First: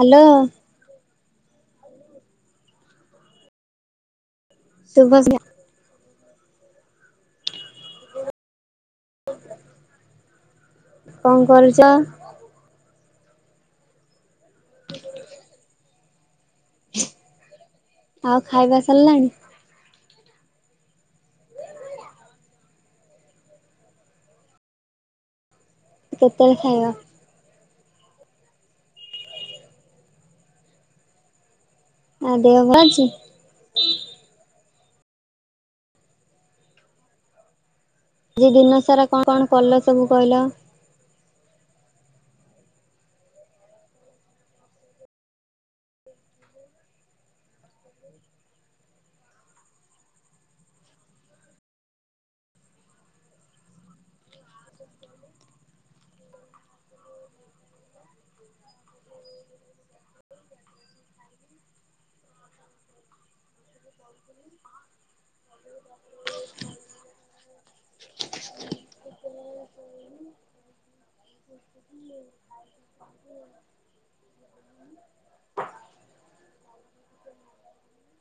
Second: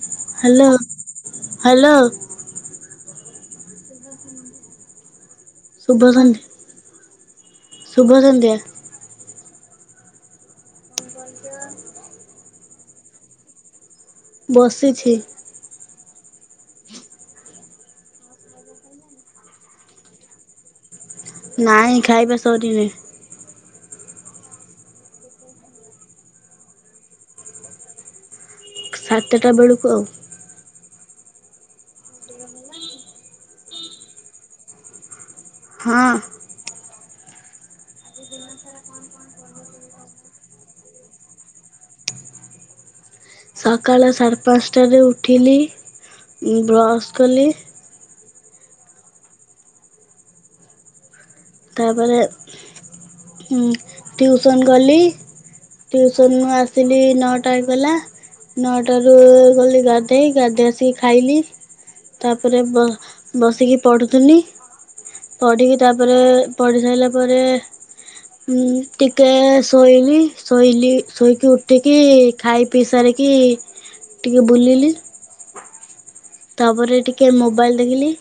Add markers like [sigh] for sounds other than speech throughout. Hello hello hello. [unintelligible] ଶୁଭ ସନ୍ଧ୍ୟା। ଶୁଭ ସନ୍ଧ୍ୟା। କଣ କରୁଛ? ବସିଛି। ଆଉ ଖାଇବା ସରିଲାଣି? ନାଇଁ ଖାଇବା ସରିିନି। କେତେବେଳେ ଖାଇବ? ସାତଟା ବେଳକୁ ଆଉ। ଆଉ ଦେହ ଭଲ ଅଛି? ହଁ। ଆଜି ଦିନ ସାରା କଣ କଣ କଲ ସବୁ କହିଲ? ସକାଳ ସାଢେ ପାଞ୍ଚଟାରେ ଉଠିଲି। ଉଁ ବ୍ରଶ କଲି ତାପରେ ଉଁ ଟ୍ୟୁସନ ଗଲି। ଟ୍ୟୁସନରୁ ଆସିଲି ନଅଟା ହେଇଗଲା। ନଅଟାରୁ ଗଲି ଗାଧେଇ, ଗାଧେଇ ଆସିକି ଖାଇଲି। ତାପରେ ବ ବସିକି ପଢୁଥିନି। ପଢିକି ତାପରେ ଖାଇଲା ପରେ ଉଁ ଟିକେ ଶୋଇଲି, ଶୋଇଲି ଶୋଇକି ଉଠିକି, ଖାଇ ପିଇ ସାରିକି ଟିକେ ବୁଲିଲି। ତାପରେ ଟିକେ ମୋବାଇଲ୍ ଦେଖିଲି।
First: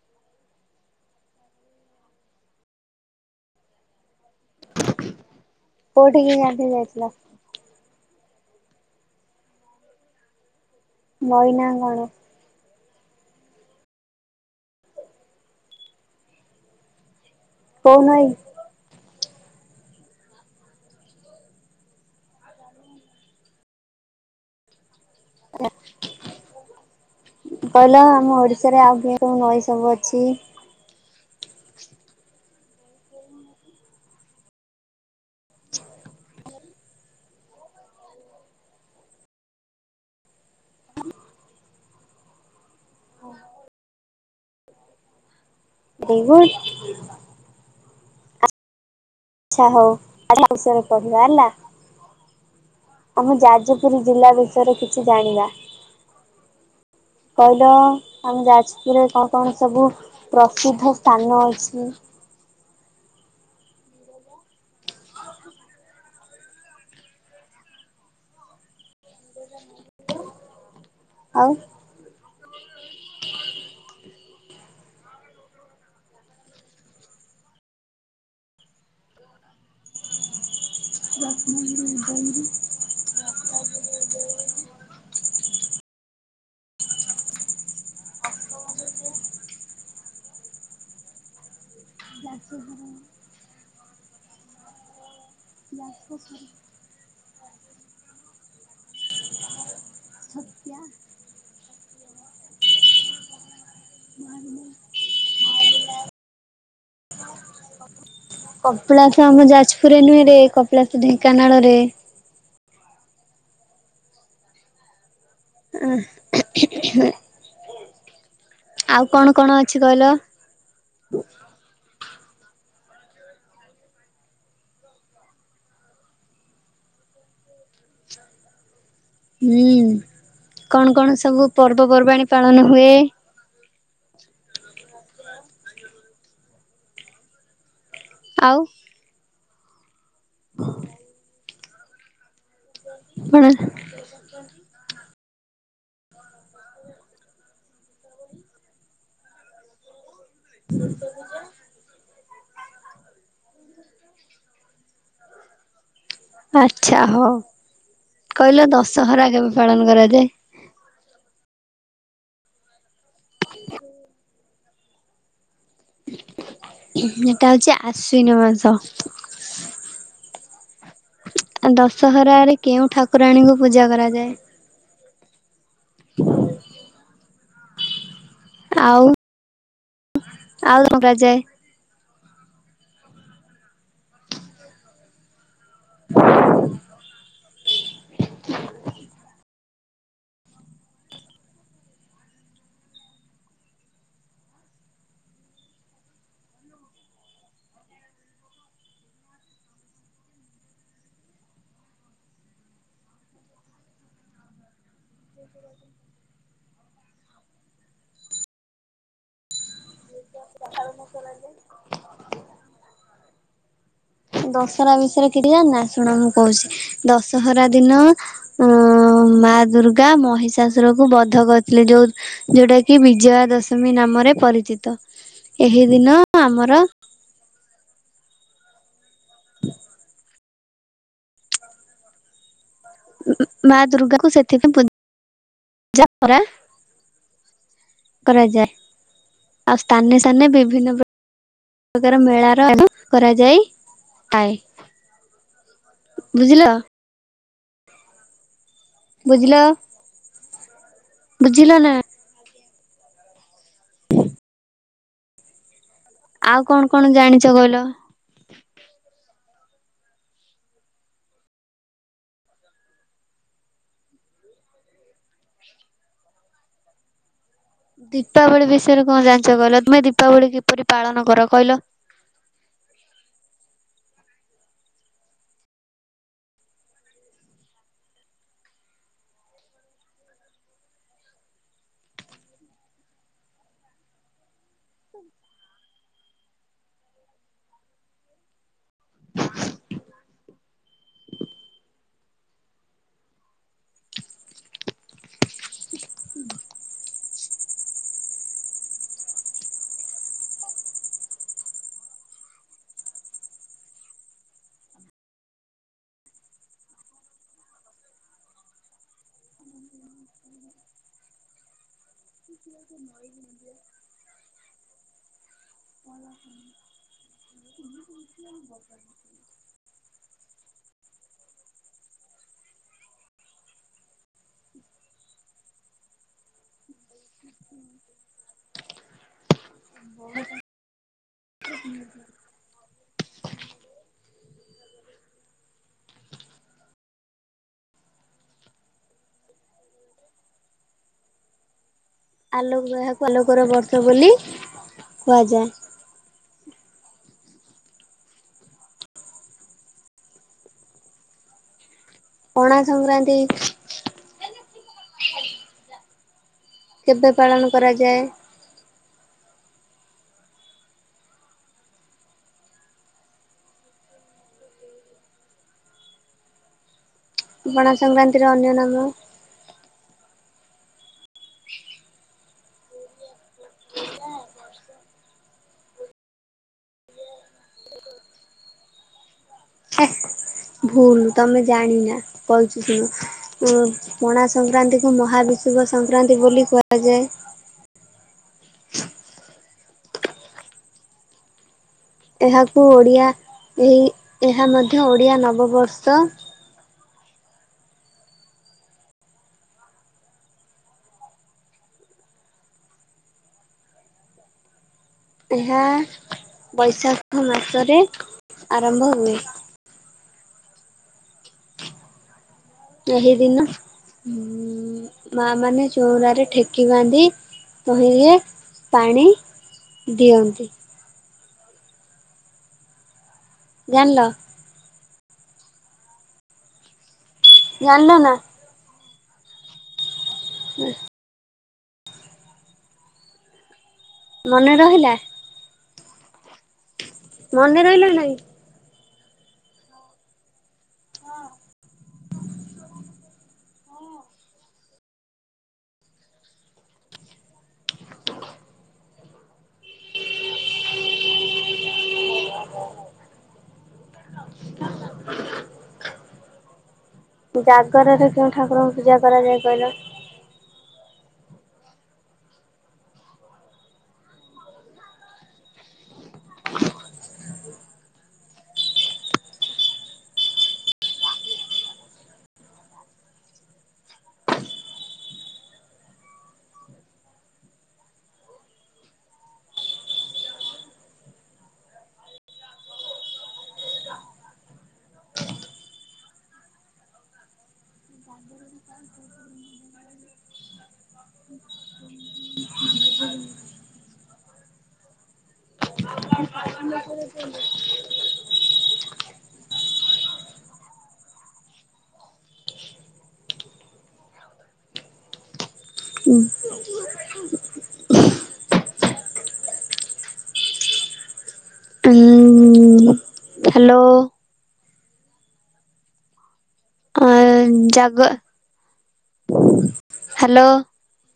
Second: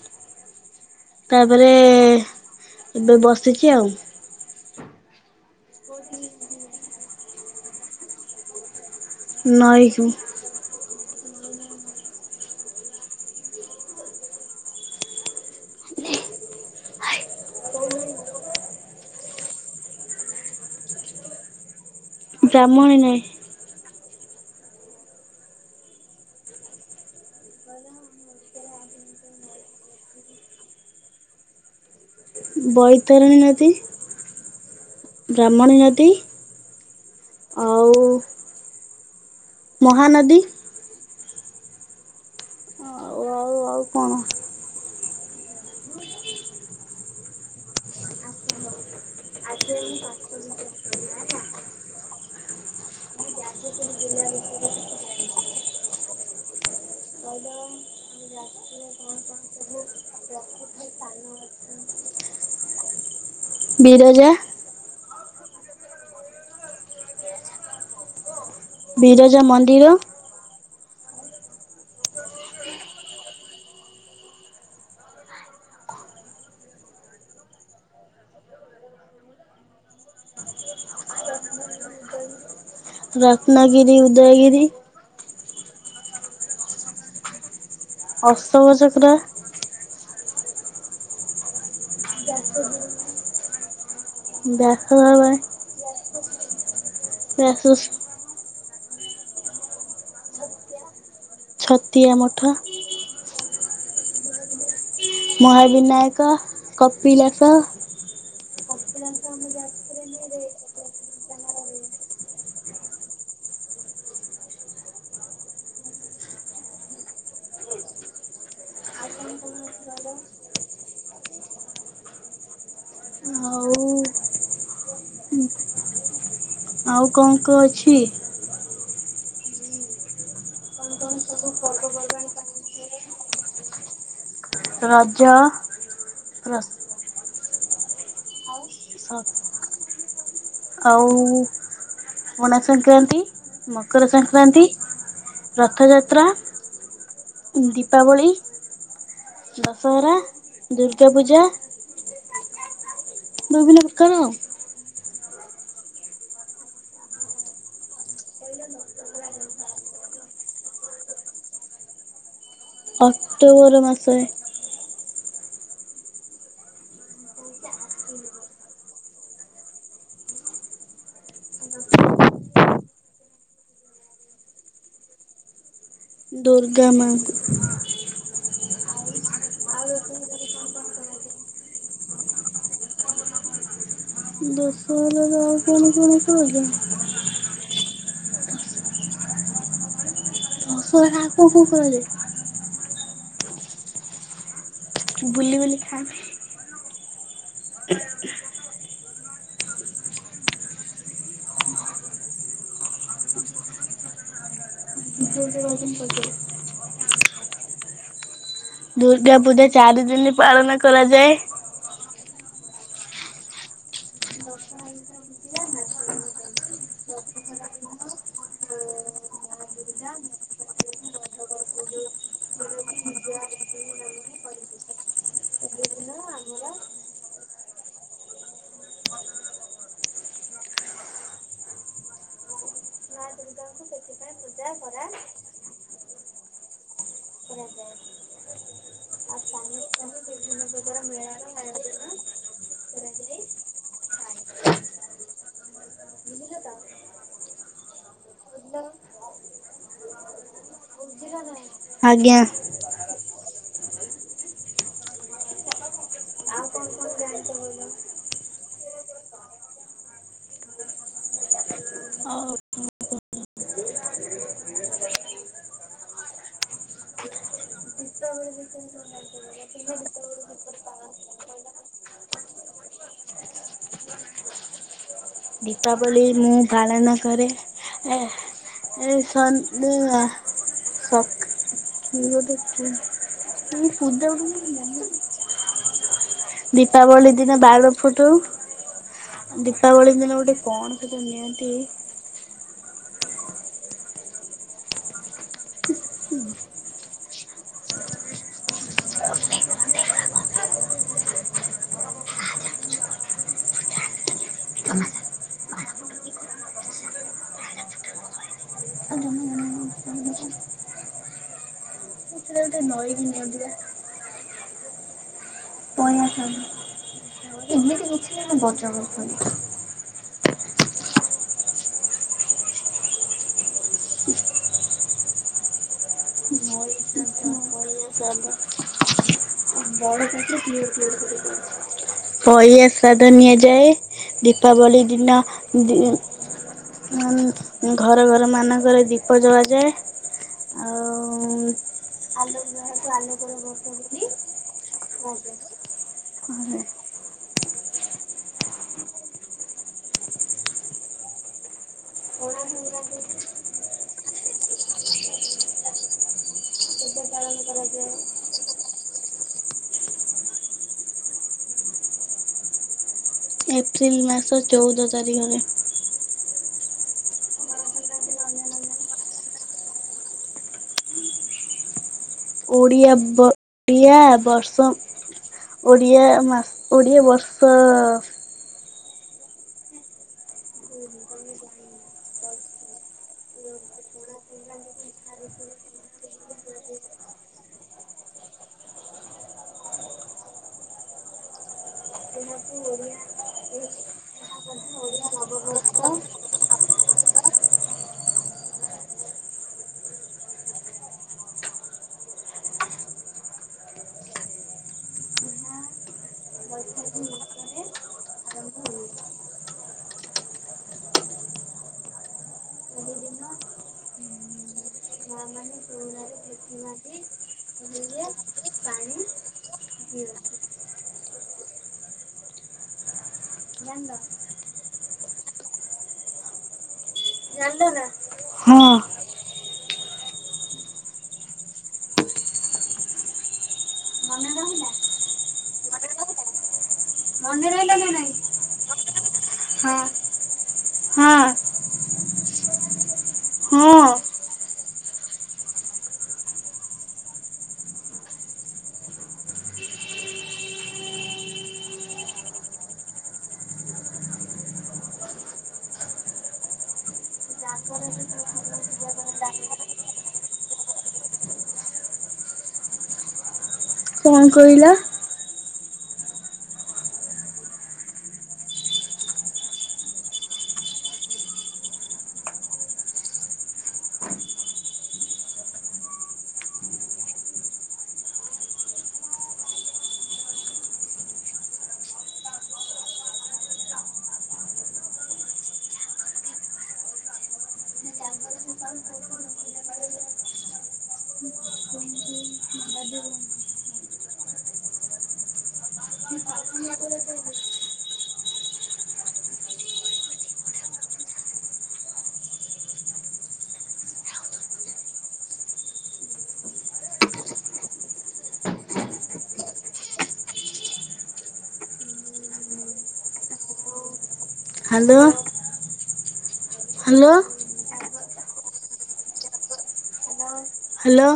ତାପରେ ଏବେ ବସିଚି ଆଉ। କୋଉଠି କି ଗାଧେଇ ଯାଇଥିଲ? ନଈ କୁ। ନଈ ନା କଣ? କୋଉ ନଈ? ବ୍ରାହ୍ମଣି ନଈ। କହିଲ ଆମ ଓଡିଶାରେ ଆଉ କେଉଁ ନଈ ସବୁ ଅଛି। ବୈତରଣୀ ନଦୀ ବ୍ରାହ୍ମଣୀ ନଦୀ ଆଉ ମହାନଦୀ କୁଅ ଆଉ କଣ? ଥିବ ଇ ଆଚ୍ଛା ହୋଉ ଆଜି [inaudible] ବିଷୟରେ କହିବା ହେଲା? ଆମ ଯାଜପୁର ଜିଲ୍ଲା ବିଷୟରେ କିଛି ଜାଣିବା। କହିଲ ଆମ ଯାଜପୁରରେ କଣ କଣ ସବୁ ପ୍ରାକୃତିକ ସ୍ଥାନ ଅଛି? ବିରଜା ବିରଜା ମନ୍ଦିର ଆଉ ରତ୍ନଗିରି, ଉଦୟଗିରି [inaudible] ରତ୍ନଗିରି, ଉଦୟଗିରି ଅଶୋକ ଚକ୍ର [unintelligible] ଦେଖିବା ପାଇଁ [unintelligible] [unintelligible] ଛତିଆ ଛତିଆ ମଠ [unintelligible] ମହାବୀନାୟକ, କପିଳାସ କପିଳାସ ଆମ ଯାଜପୁରରେ ନୁହେଁରେ କପିଳାସ ଢେଙ୍କାନାଳରେ। ଉଁହୁଁ। ଆଉ କଣ କଣ ଅଛି କହିଲ। ଆଉ ଆଉ କଣ କଣ ଅଛି। ହୁଁ କଣ କଣ ସବୁ ପର୍ବପର୍ବାଣିୀ ପାଳନ ହୁଏ? ରଜ ପ୍ର ଆଉ। ହଁ ଆଉ ପଣା ସଂକ୍ରାନ୍ତି କଣ ମକର ସଂକ୍ରାନ୍ତି, ରଥଯାତ୍ରା ଦୀପାବଳି, ଦଶହରା ଦୁର୍ଗା ପୂଜା ଭାବିଲି ଉତ୍କଳ ଆଚ୍ଛା ହୋଉ କହିଲ ଦଶହରା କେବେ ପାଳନ କରାଯାଏ? ଅକ୍ଟୋବର ମାସରେ। ହୁଁ ଏଟା ହଉଛି ଆଶ୍ଵିନ ମାସ। ଆ ଦଶହରାରେ କେଉଁ ଠାକୁରାଣୀଙ୍କୁ ପୂଜା କରାଯାଏ? ଦୁର୍ଗା ମାଙ୍କୁ। ଆଉ, ଆଉ କ କରାଯାଏ? ଦଶ ହଜାର ଆଉ କଣ କଣ [unintelligible] ଦଶହରା, ଆଉ କଣ କଣ କରାଯାଏ? ବୁଲିବୁଲି ଖାଆନ୍ତି। [unintelligible] [inaudible] ଦୁର୍ଗା ପୂଜା ଚାରି ଦିନି ପାଳନ କରାଯାଏ। ଦଶହରା ବିଷୟରେ କିଛି ଜାଣିନା? ଶୁଣ ମୁଁ କହୁଛି। ଦଶହରା ଦିନ ହଁ, ମା ଦୁର୍ଗା ମହିଷାସୁର କୁ ବଧ କରିଥିଲେ। ଯୋଉ ଯୋଉଟା କି ବିଜୟା ଦଶମୀ ନାମରେ ପରିଚିତ। ଏହି ଦିନ ଆମର ମା ମା ଦୁର୍ଗାଙ୍କୁ ଦୁର୍ଗାକୁ ସେଥିପାଇଁ ପୂଜା କରା କରାଯାଏ। ପୂଜା କରା କରାଯାଏ ଆଉ ସ୍ଥାନେ ସ୍ଥାନେ ବିଭିନ୍ନ ପ୍ର [unintelligible] ପ୍ରକାର ମେଳା ର [unintelligible] କରାଯାଇଥାଏ ବୁଝିଲ? ବୁଝିଲ? ବୁଝିଲ ନା? ଆଜ୍ଞା। ଆଉ କଣ କଣ ଜାଣିଛ କିହିଲ? ଆଉ ଦୀପାବଳି ବିଷୟରେ କଣ ଜାଣିଛ କହିଲ? ତୁମେ ଦୀପାବଳି କିପରି ପାଳନ କର କହିଲ? ଦୀପାବଳି ମୁଁ ପାଳନ କରେ ଏ [unintelligible] ି [inaudible] ଦୀପାବଳି ଦିନ ବାଣ ଫୁଟଉ। ଦୀପାବଳି ଦିନ ଗୋଟେ କଣ ସେତ ନିଅନ୍ତି? ହୁଁ [unintelligible] [unintelligible] ବଳିଆ ସ୍ଵାଦ ନିଆଯାଏ। ଦୀପାବଳି ଦିନ ଦି ଉଁ ଘର ଘର ମାନଙ୍କରେ ଦୀପ ଜଳା ଯାଏ। ଆଉ [unintelligible] ଆଲୋକର ବର୍ଷ ବୋଲି କୁହାଯାଏ। ହ ପଣା ସଂକ୍ରାନ୍ତି କେବେ ପାଳନ କରାଯାଏ? ଏପ୍ରିଲ ମାସ ଚଉଦ ତାରିଖରେ। ପଣା ସଂକ୍ରାନ୍ତିର ଅନ୍ୟ ନାମ ଓଡ଼ିଆ ବ ଡ଼ିଆ ବର୍ଷ ଓଡ଼ିଆ ମାସ ଓଡିଆ ବର୍ଷ ଭୁଲ୍, ତମେ ଜାଣି ନା। କହୁଛି ଶୁଣ। ଉଁ ପଣା ସଂକ୍ରାନ୍ତିକୁ ମହାବିଶୁବ ସଂକ୍ରାନ୍ତି ବୋଲି କୁହାଯାଏ। ଏହାକୁ ଓଡ଼ିଆ ଏହି ଏହା ମଧ୍ୟ ଓଡ଼ିଆ ନବବର୍ଷ। ଏହା ବୈଶାଖ ମାସରେ ଆରମ୍ଭ ହୁଏ। ଏହି ଦିନ ମା ମାନେ ଚଉରାରେ ଠେକି ବାନ୍ଧି ତହିଁରେ [inaudible] ପାଣି। ଦିଅନ୍ତି। ଜାଣିଲ? ଜାଣିଲ ନା? ହଁ ହଁ। ମନେ ରହିଲା। ମନେ ରହିଲା ନା ନାଇଁ? ହଁ। ହଁ। ହଁ। ଜାଗରରେ କେଉଁ ଠାକୁରଙ୍କୁ ପୂଜା କରାଯାଏ କହିଲ? କଂ କହିଲ? [unintelligible] ହୁଁ। ହୁଁ ହ୍ୟାଲୋ ହ୍ୟାଲୋ ହ୍ୟାଲୋ ଜାଗ - - ହ୍ୟାଲୋ ହ୍ୟାଲୋ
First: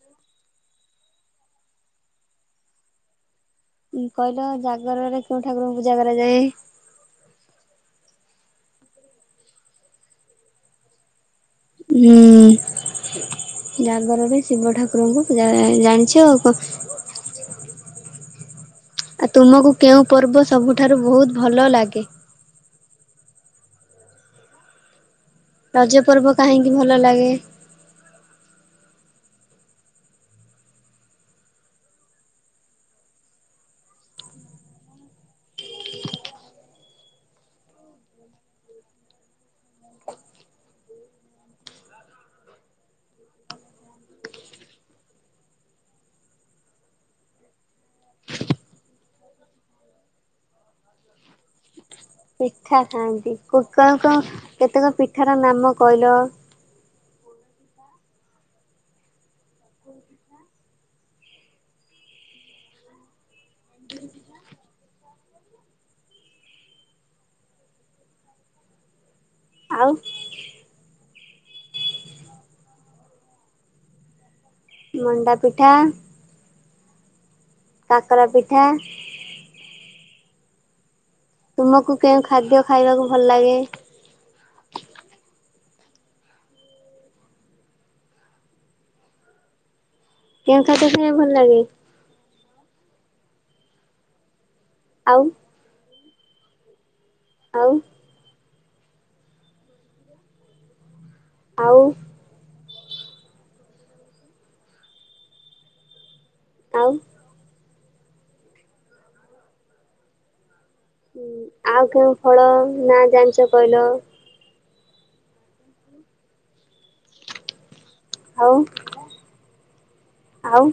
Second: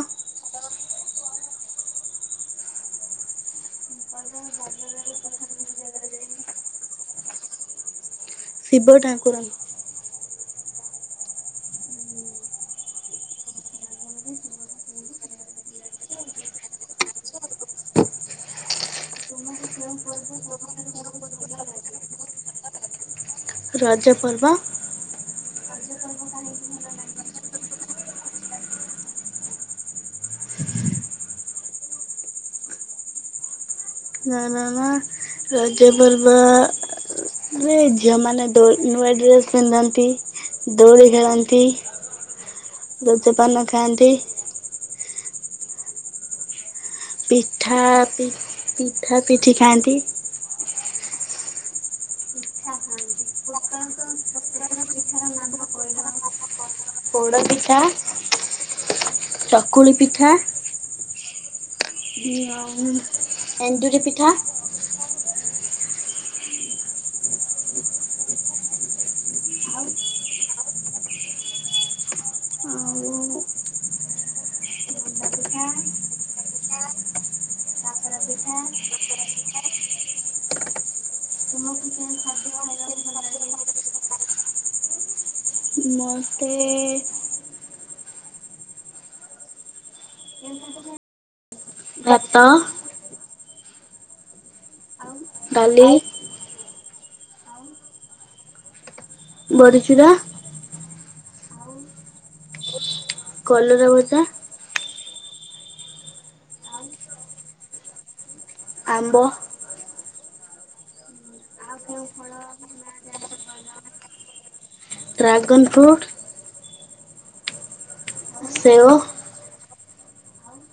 କହିଲ ଜାଗରରେ କୋଉ ଠାକୁରଙ୍କୁ ପୂଜା କରାଯାଏ? ଶିବ ଠାକୁର। ହୁଁ, ଜାଗରରେ ଶିବ ଠାକୁରଙ୍କୁ ପୂଜା କରା ଜାଣିଚ ଆଉ କଂ। ଆଉ ତୁମକୁ କେଉଁ ପର୍ବ ସବୁଠାରୁ ବହୁତ ଭଲ ଲାଗେ? ରଜପର୍ବ। ରଜ ପର୍ବ କାହିଁକି ଭଲ ଲାଗେ? ନା ନା ନା ରଜପର୍ବ ଝିଅ ମାନେ ଦୋ ନୂଆ ଡ୍ରେସ ପିନ୍ଧନ୍ତି। ଦୋଳି ଖେଳନ୍ତି। ରଜପାନ ଖାଆନ୍ତି। ପିଠା, ପିଠା ପିଠି ଖାଆନ୍ତି। ପିଠା ଖାଆନ୍ତି। କୁକୁଳଙ୍କ କେତେକ ପିଠା ର ନାମ କହିଲ? ପୋଡ ପିଠା, ଚକୁଳି ପିଠା ଏଣ୍ଡୁରି ପିଠା। ଆଉ। ଆଉ ମଣ୍ଡା ପିଠା। କାକରା ପିଠା। ତୁମକୁ କେଉଁ ଖାଦ୍ୟ ଖାଇବାକୁ ଭଲ ଲାଗେ? ମତେ କେଉଁ ଖାଦ୍ୟ ଖାଇବାକୁ ଭଲ ଲାଗେ? ଭାତ। ଆଉ? ଡାଲି ଆଉ? ବଡି ଚୂୁରା। ଆଉ? କଲରା ଭଜା। ଆଉ? ଆମ୍ବ। ହୁଁ, ଆଉ କଉଁ ଫଳ ନା ଜାଣିଛ କହିଲ? Dragon fruit. ଆଉ? ସେଓ ଆଉ?